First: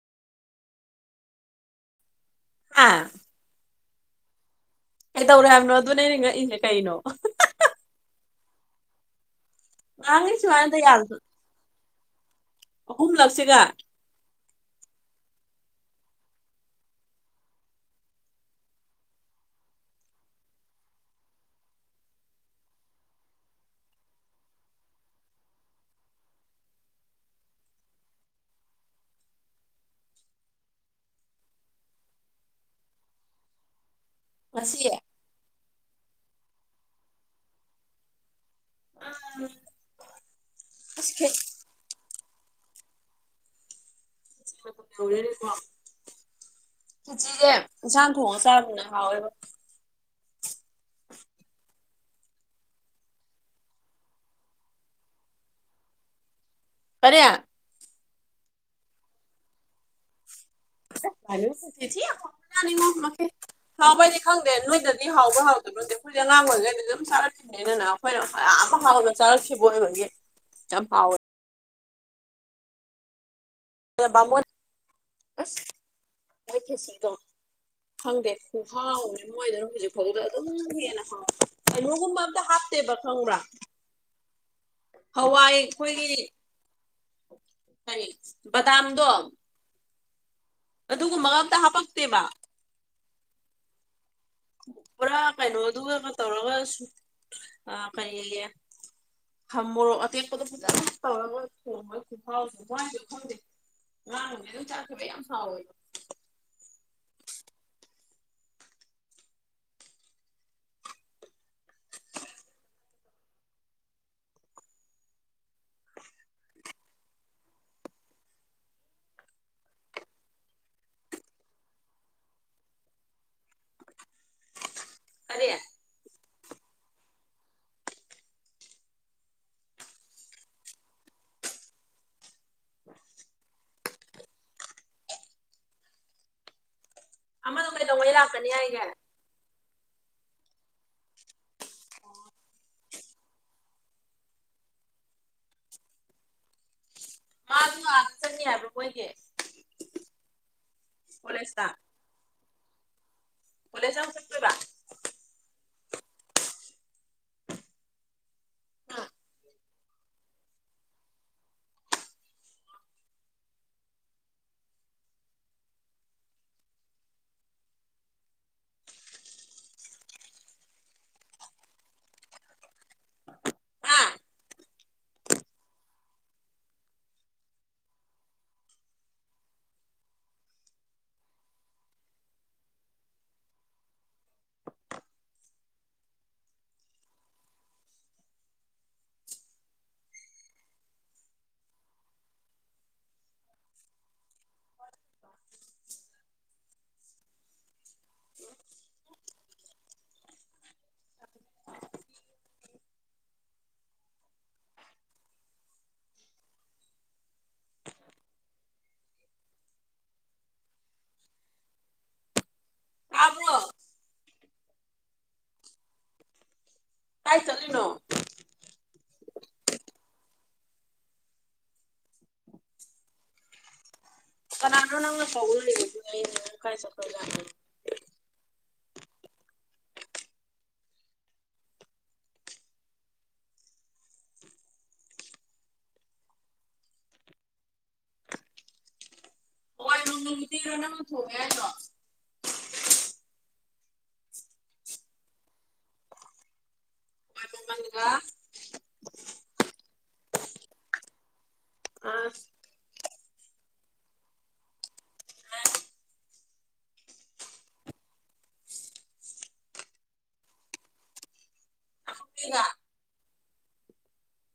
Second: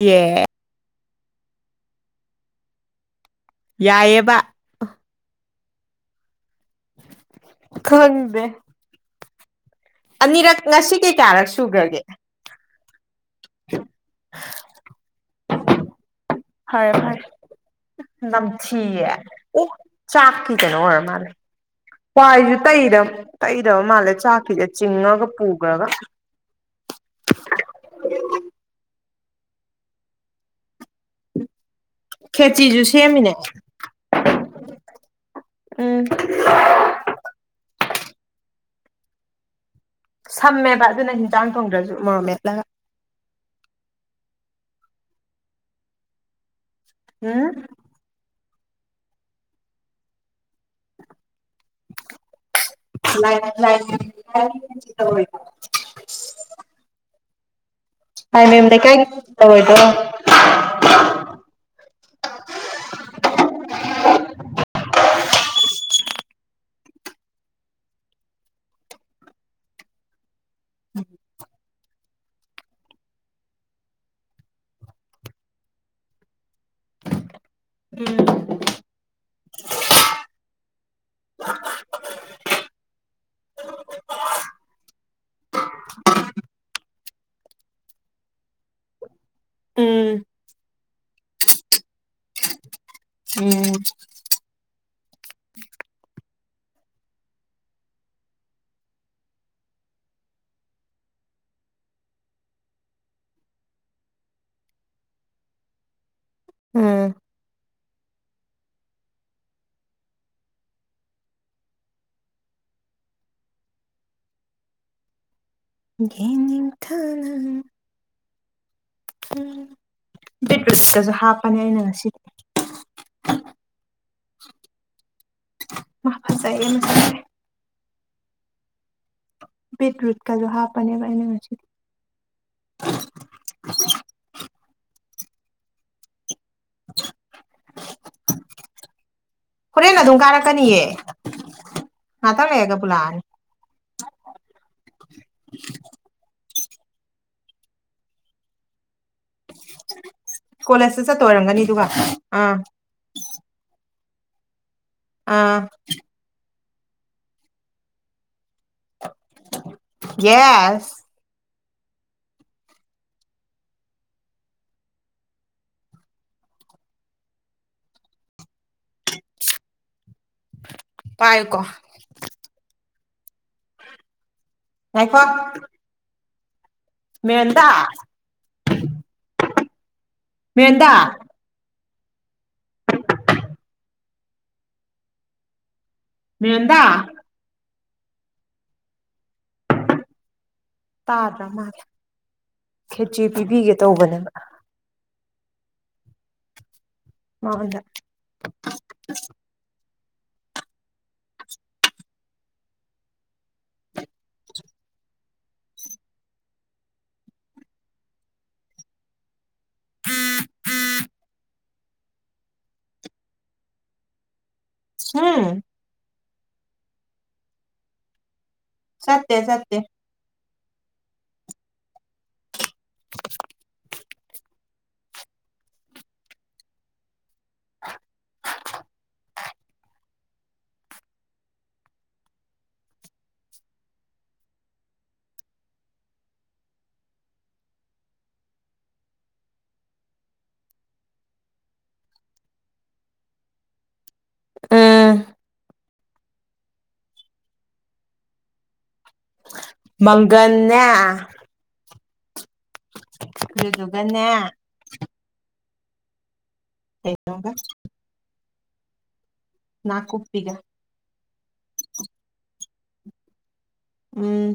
ꯌꯦ ꯑꯥ ꯌꯥꯏꯕ ꯑꯩ ꯇꯧꯔꯦ ꯍꯥꯏꯕꯅꯣ ꯑꯗꯨꯅ ꯑꯩꯅ ꯉꯛꯏꯁꯦ ꯀꯩꯅꯣ ꯈꯪꯗꯦ ꯉꯡꯁꯨꯃ ꯑꯅꯤꯔꯛ ꯉꯁꯤꯒꯤ ꯇꯩꯌꯥꯔꯁꯨ ꯀꯌꯥꯔꯛ ꯁꯨꯈ꯭ꯔꯒꯦ ꯑꯍꯨꯝꯂꯛꯁꯤꯒ ꯍꯥꯏ ꯍꯥꯏ ꯅꯝꯊ ꯆꯥꯛꯀꯤ ꯀꯅꯣ ꯑꯣꯏꯔ ꯃꯥꯅꯦ ꯋꯥꯏꯁꯨ ꯇꯩ ꯇꯩꯕ ꯃꯥꯜꯂꯦ ꯆꯥꯛꯀꯤꯁꯦ ꯆꯤꯡꯉꯒ ꯄꯨꯈ꯭ꯔꯒ ꯈꯦꯆꯤꯁꯨ ꯁꯦꯝꯃꯤꯅꯦ ꯍꯁꯤ ꯎꯝ ꯑ ꯊꯝꯃꯦꯕ ꯑꯗꯨꯅ ꯍꯤꯟꯖꯥꯡ ꯊꯣꯡꯗ꯭ꯔꯁꯨ ꯃꯣꯔꯣ ꯃꯦꯠꯂꯒ ꯎꯝ ꯆꯤꯆꯤꯁꯦ ꯏꯟꯁꯥꯡ ꯊꯣꯡꯉ ꯆꯥꯕ ꯑꯣ ꯍꯥꯎꯕ [inaudible] ꯂ ꯐꯌꯥ ꯍꯥꯏ ꯃꯌꯦꯝꯗ ꯀꯥꯏ ꯇꯧꯔꯣꯏꯗꯣ ꯊꯤ ꯍꯥꯎꯕ ꯌꯥꯅꯤ ꯃꯈ ꯍꯥꯎꯕ ꯍꯥꯏꯗꯤ ꯈꯪꯗꯦ ꯅꯣꯏꯗꯗꯤ ꯍꯥꯎꯕ ꯍꯥꯎꯏ ꯑꯗꯨ ꯅꯠꯇ ꯑꯩꯈꯣꯏꯁꯦ ꯑꯉꯥꯡ ꯑꯣꯏꯔꯤꯈꯩꯗꯤ ꯑꯗꯨꯝ ꯆꯥꯔꯛꯈꯤꯕꯅꯤꯅꯅ ꯑꯩꯈꯣꯏꯅꯌꯥꯝ ꯍꯥꯎꯕ ꯆꯥꯔꯛꯈꯤꯕ ꯑꯣꯏꯕꯒꯤ ꯆꯝ ꯐꯥꯎ [inaudible] ꯍꯪꯗꯦ ꯍꯥꯎ ꯃꯣꯏꯗꯅ ꯍꯧꯖꯤꯛ ꯐꯥꯎꯗ ꯑꯗꯨꯝ ꯍꯦꯟꯅ ꯍꯪꯉꯦ ꯀꯩꯅꯣꯒꯨꯝꯕ ꯑꯝꯇ ꯍꯥꯞꯇꯦꯕ ꯈꯪꯕ꯭ꯔꯥ [unintelligible] ꯍꯋꯥꯏ ꯑꯩꯈꯣꯏꯒꯤ ꯐꯔꯤ ꯗꯥꯝꯗꯣ ꯎꯝ ꯑꯗꯨꯒꯨꯝꯕ ꯑꯝꯇ ꯍꯥꯄꯛꯇꯦꯕ ꯄꯨꯔꯥ ꯀꯩꯅꯣ ꯑꯗꯨꯒꯒ ꯇꯧꯔꯒꯁꯨ ꯑ ꯀꯔꯤꯌ‌ꯦ ꯍ ꯃꯣꯔ‌ꯣꯛ ꯑꯇ‌ꯦꯛꯄꯗꯨ ꯇꯧꯔꯒ [unintelligible] ꯉꯅꯦ ꯑꯗꯨꯝ ꯆꯥꯈꯤꯕ ꯌꯥꯝ ꯍꯥꯎꯋꯦꯕ ꯎꯝ ꯒꯅꯤ ꯊꯅ ꯎ ꯕꯤꯠꯔꯤꯠꯇꯁꯨ ꯍꯥꯞꯄꯅꯦ ꯑꯩꯅ ꯉꯁꯤꯗꯤ ꯍ ꯐꯔꯦ ꯃ ꯐꯖꯥꯏꯦ ꯕꯤꯠꯔꯨꯠ ꯀꯗꯣ ꯍꯥꯄꯅꯦꯕꯅ ꯍꯧꯖꯤ [unintelligible] [unintelligible] ꯑꯃꯗꯣ ꯀꯩꯗꯧꯉꯩ ꯂꯥꯛꯀꯅꯤ ꯍꯥꯏꯒꯦ ꯍꯣꯔꯦꯟ ꯑꯗꯨꯝ ꯀꯥꯔꯛꯀꯅꯤꯑ ꯉꯥꯛꯇꯧ ꯂꯑꯒ ꯄꯨꯂꯛꯑꯅꯤ [unintelligible] ꯥꯗ ꯆꯪꯉꯦ ꯍꯥꯏꯕ꯭ꯔꯣ ꯃꯣꯏꯒꯤ ꯀꯣꯂꯦꯖꯇ ꯆꯠꯇ ꯑꯣꯏꯔꯝꯒꯅꯤ ꯀꯣꯂꯦꯖꯇ ꯑꯗꯨꯒ ꯑꯥ ꯆ ꯆꯠ ꯀ ꯑꯥ ꯁ ꯄꯥꯏꯀꯣ ꯍꯥ ꯉ ꯐꯣ ꯃꯦꯟꯗꯥ ꯃꯦꯍꯦꯟꯗꯥ ꯌ‌ꯣꯍ‌ꯦꯞꯕ ꯇꯥꯗ꯭ꯔꯥ ꯃꯥꯜꯂꯦ ꯈꯦꯆ꯭ ꯄꯤꯕꯤꯒꯦ ꯇꯧꯕꯅꯦꯕ [unintelligible] ꯃꯥꯉ‌ꯣꯟꯗ ꯇꯥꯕ꯭ꯔꯣ ꯎꯝ ꯇꯥꯏ ꯆꯂꯤꯅꯣ ꯆꯠꯇ‌ꯦ ꯆꯠꯇ‌ꯦ ꯀꯅꯅꯣꯅ ꯐꯧ ꯂꯩ ꯀꯥꯏ ꯆꯄ ꯔꯣ ꯊ‌ꯣꯡꯉ‌ꯦ ꯍꯥꯏꯗ‌ꯣ ꯎꯝ ꯍꯥꯡꯒ ꯃꯪꯒꯟꯅꯦ ꯀꯗꯨꯗꯨꯒꯅꯦ ꯀꯩꯅ‌ꯣꯒ ꯅꯥꯀꯨꯞꯄꯤꯒ ꯑꯒ ꯎꯝ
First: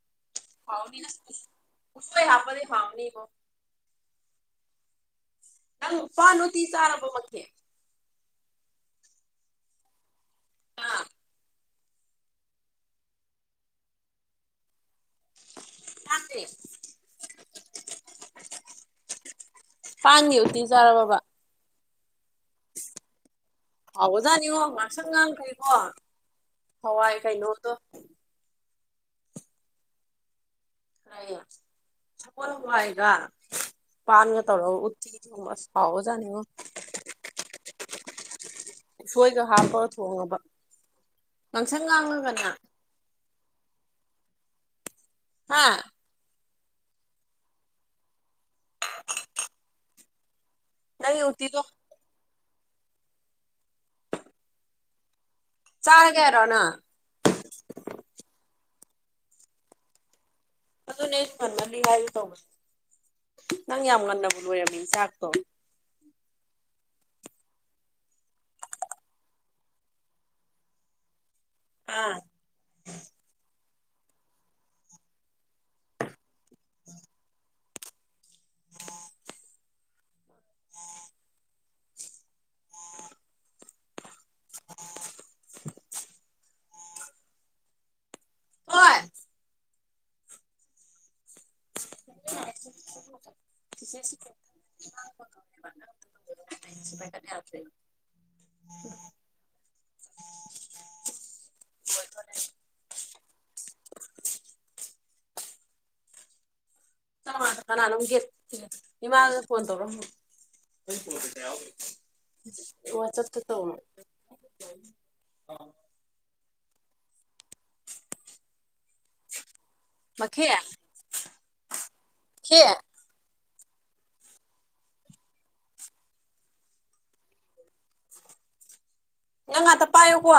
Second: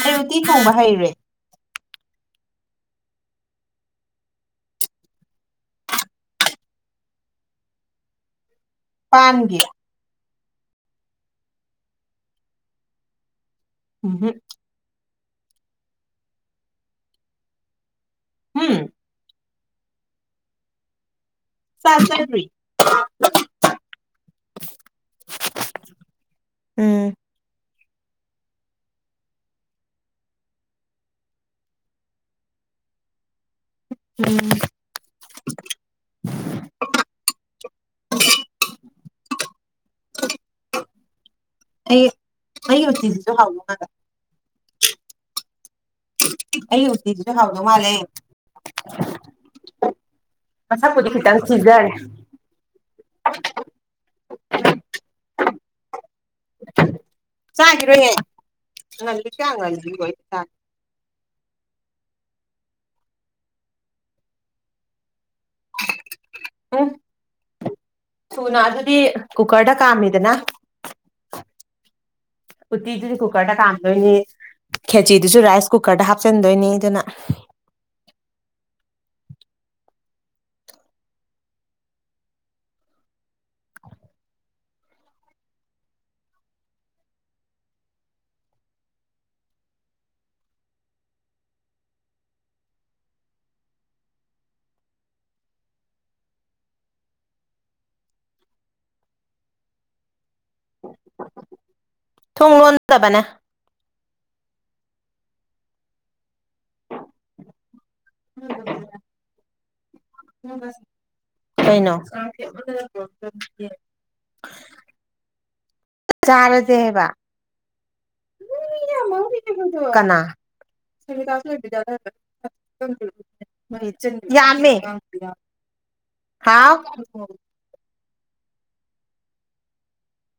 ꯑꯩ ꯎꯇꯤ ꯊ‌ꯣꯡꯕ ꯍꯥꯎꯅꯤ ꯍꯩꯔ‌ꯦ ꯎꯁꯣꯏ ꯍꯥꯞꯄꯗꯤ ꯍꯥꯎꯅꯤꯕꯣ ꯄꯥꯅ‌ꯎꯇꯤ ꯆꯥꯔꯕ‌ꯣ ꯑꯗꯨꯗꯤ ꯄꯟꯒꯤꯔꯥ ꯑꯥ ꯎꯝ ꯍꯝ [inaudible] ꯍꯨꯝ ꯐꯥꯟꯒꯤ ꯎꯇꯤ ꯆꯥꯔꯕꯕꯥ ꯆꯥꯖꯗꯔꯤ ꯍꯥꯎꯕꯖꯥꯠꯅꯤꯉꯣ ꯉꯥꯡꯁꯪ ꯉꯥꯡꯈꯔ꯭ꯦꯀꯣ ꯎꯝ ꯍꯋꯥꯏ ꯀꯩꯅꯣꯗꯣ ꯑꯒ ꯄꯥꯟꯒ ꯎꯝ ꯇꯧꯔ ꯎꯠꯇꯤ ꯊꯣꯡꯕ ꯑꯁ ꯍꯥꯎꯒꯖꯥꯅꯤꯉꯣ ꯁꯣꯏꯒ ꯍꯥꯞꯄꯒ ꯊꯣꯡꯉꯕ ꯉꯥꯡꯁꯪ ꯑꯩ ꯉꯥꯡꯉꯒꯅꯦ ꯑꯩ ꯌꯇꯤꯁꯤꯁꯨ ꯍꯥꯎꯕ ꯍꯥꯥ ꯑꯩ ꯎꯇꯤꯁꯤꯁꯨ ꯍꯥꯎꯗꯧ ꯃꯥꯜꯂꯦ ꯃꯁꯛꯄꯨꯗꯤ ꯅꯪꯒꯤ ꯈꯤꯇꯪ ꯎꯇꯤꯗꯣ ꯊꯤꯖꯔꯦ ꯆꯥ ꯆꯥꯒꯤꯔꯣꯏꯌꯦ ꯉꯜꯂꯤ ꯆꯥ ꯉꯜꯒꯤ [unintelligible] ꯑꯗꯨꯅꯦ ꯑꯩꯁꯨ ꯉꯃꯜꯂꯤ ꯍꯥꯏꯒꯦ ꯇꯧꯕꯅꯦ ꯅꯪ ꯌꯥꯝ ꯉꯟꯅꯕ ꯂꯣꯏꯔꯝꯃꯤꯥ ꯆꯥꯛꯇꯣ ꯎ ꯁꯨꯅ ꯑꯗꯨꯗꯤ ꯀꯨꯀꯔꯗ ꯀꯥꯝꯃꯤꯗꯅ ꯑꯥ ꯎꯇꯤꯗꯨꯗꯤ ꯀꯨꯀꯔꯗ ꯀꯥꯝ ꯗꯣꯏꯅꯤ ꯈꯦꯆꯤꯗꯨꯁꯨ ꯔꯥꯏꯁ ꯀꯨꯀꯔꯗ ꯍꯥꯞꯆꯤꯟꯗꯣꯏꯅꯤ ꯑꯗꯨꯅ [unintelligible] ꯑꯣꯏ [inaudible] ꯁꯤ [unintelligible] [unintelligible] ꯊꯨꯡ ꯂꯣꯟꯗꯕꯅꯦ ꯀꯅꯥꯅꯣꯝ ꯒꯦꯠ ꯏꯃꯥ ꯐꯣꯟ ꯇꯧꯔꯛꯑꯝ ꯀꯩꯅꯣ ꯇꯧꯔꯣ [unintelligible] ꯆꯥꯔꯖ ꯍꯩꯕ ꯀꯅꯥ [unintelligible] ꯃꯈꯦ ꯈꯦ [unintelligible] ꯌꯥꯝꯃꯦ ꯍꯥꯎ ꯅꯡ ꯉꯥꯇ ꯄꯥꯏꯌꯨꯀꯣ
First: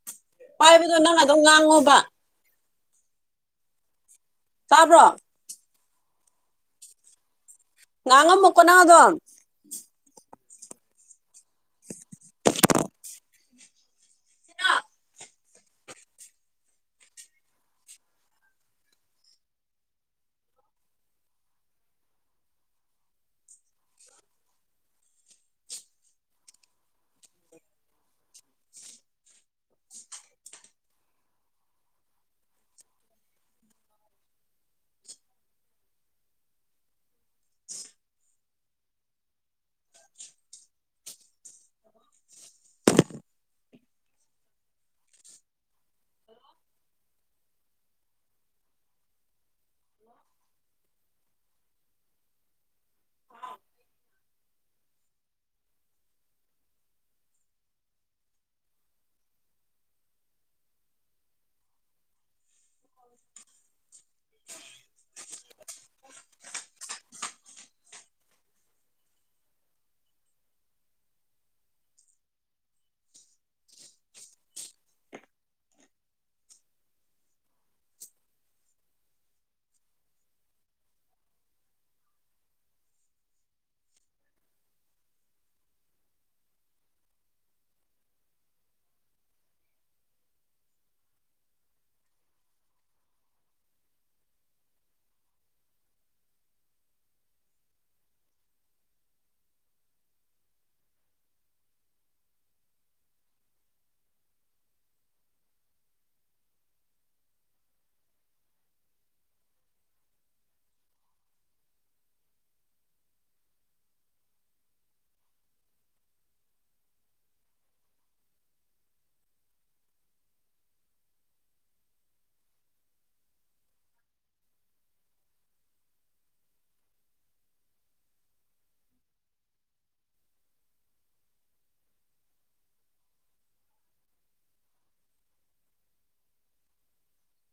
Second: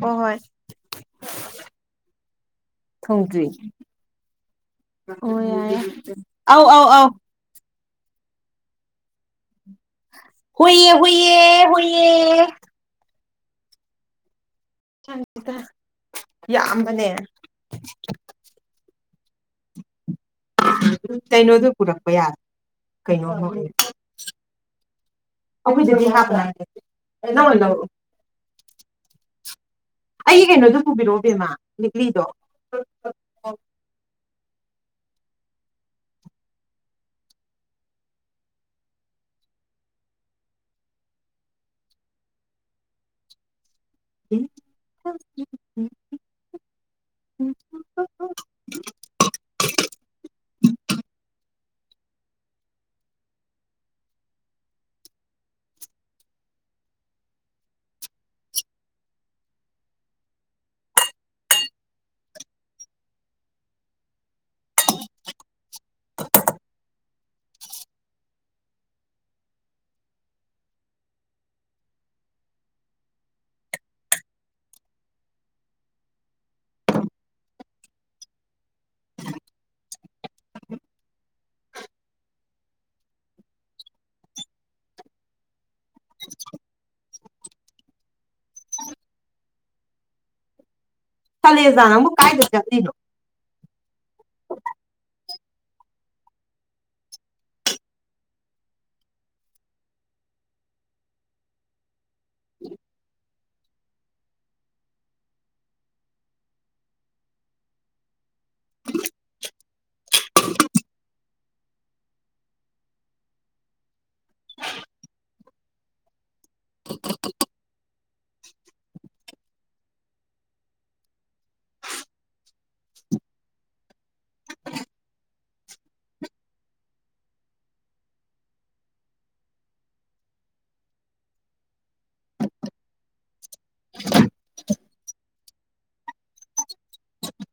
ꯍꯣꯏ ꯍꯣꯏ ꯄꯥꯏꯕꯗꯣ ꯅꯪ ꯑꯗꯨꯝ ꯉꯥꯡꯉꯣꯕ ꯊꯣꯡꯗ꯭ꯔꯤ ꯇꯥꯕ꯭ꯔꯣ ꯑꯣ ꯌꯥꯏ ꯌꯥꯏ ꯑꯧ ꯑꯧ ꯑꯧ ꯉꯥꯡ ꯉꯝꯃꯨꯀꯣ ꯅꯥ ꯑꯗꯨꯝ ꯍꯨꯏꯌꯦ ꯍꯨꯏꯌꯦ ꯍꯨꯏꯌꯦ ꯌꯥꯝꯕꯅꯦ ꯀꯩꯅꯣꯗꯨ ꯄꯨꯔꯛꯄ ꯌꯥ ꯀꯩꯅꯣ ꯑꯩꯗꯨꯗꯗꯤ ꯍꯥꯕ ꯂ ꯅ ꯅꯔ ꯑꯩꯒꯤ ꯀꯩꯅꯣꯗꯨ ꯄꯨꯕꯤꯔꯛꯑꯣ ꯕꯦꯝꯃꯥ ꯂꯤꯛꯂꯤꯗꯣ [unintelligible] [inaudible] ꯆꯂꯦꯖ ꯅꯪꯕꯨꯨ ꯀꯥꯏꯗ ꯆꯠꯂꯤꯅꯣ ꯎ [unintelligible]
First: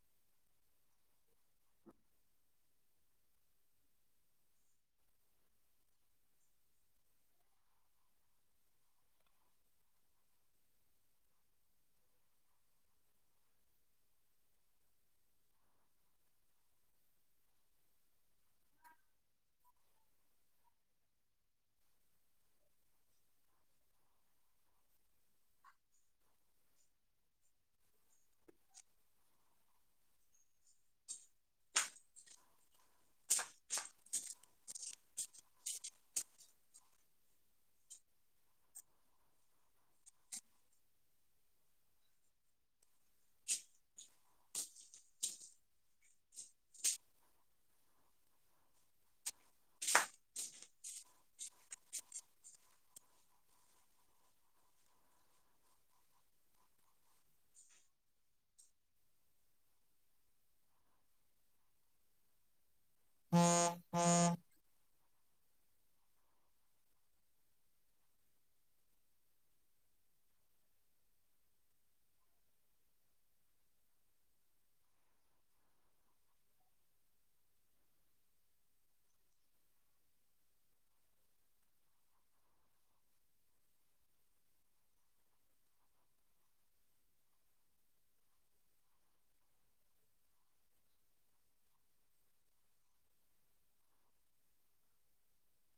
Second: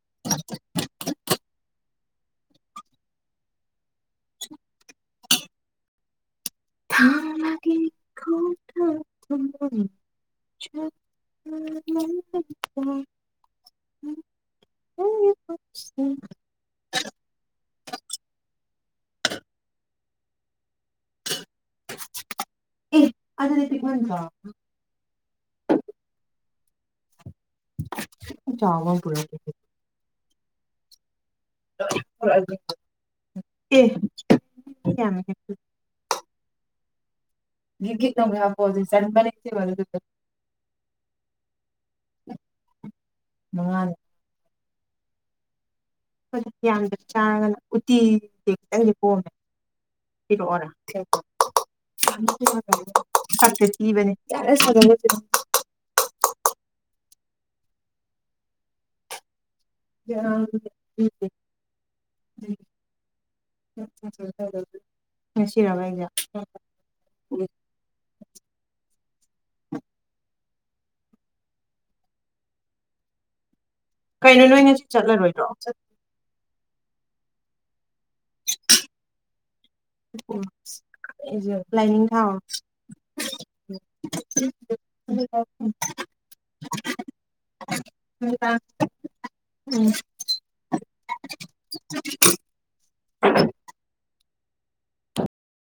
[unintelligible] ꯊꯥꯡꯂꯒꯦ ꯈꯣꯡꯊꯥꯡ ꯊꯅꯣꯏꯅ ꯆꯠꯄ ꯂꯝꯃꯤꯗ ꯎꯝ ꯎꯝ ꯎꯝ ꯑꯦ ꯑꯗꯨ ꯆꯥꯎ ꯑꯃꯥꯏ ꯄꯨꯔ ꯑꯦ ꯀ ꯉꯒꯠꯣꯒ ꯑ ꯑꯗꯨ ꯁꯟꯕꯅꯦꯁꯤꯦ ꯋꯥꯔꯤꯔꯗꯨ ꯃꯥꯉꯥꯟ ꯌꯥꯝꯅ ꯆꯥꯡꯅꯅ ꯎꯇꯤ ꯈꯤꯇꯪꯗꯤꯦ ꯄꯣꯝꯃꯦ ꯄꯔꯛꯑꯣꯅꯦ ꯊꯦꯡꯨ ꯆꯕꯅꯦ ꯀ ꯝ ꯎꯝ ꯎꯝ ꯍ ꯉꯁꯤꯔꯕꯥꯏꯖ [inaudible] ꯀꯩꯅꯣ ꯅꯣꯏꯅꯁꯨ ꯆꯠꯂꯔꯣꯏꯗ꯭ꯔꯣ ꯎꯁꯨ ꯂꯥꯏꯅꯤꯡ ꯊꯥꯎ [unintelligible] ꯍ ꯎꯝ ꯑ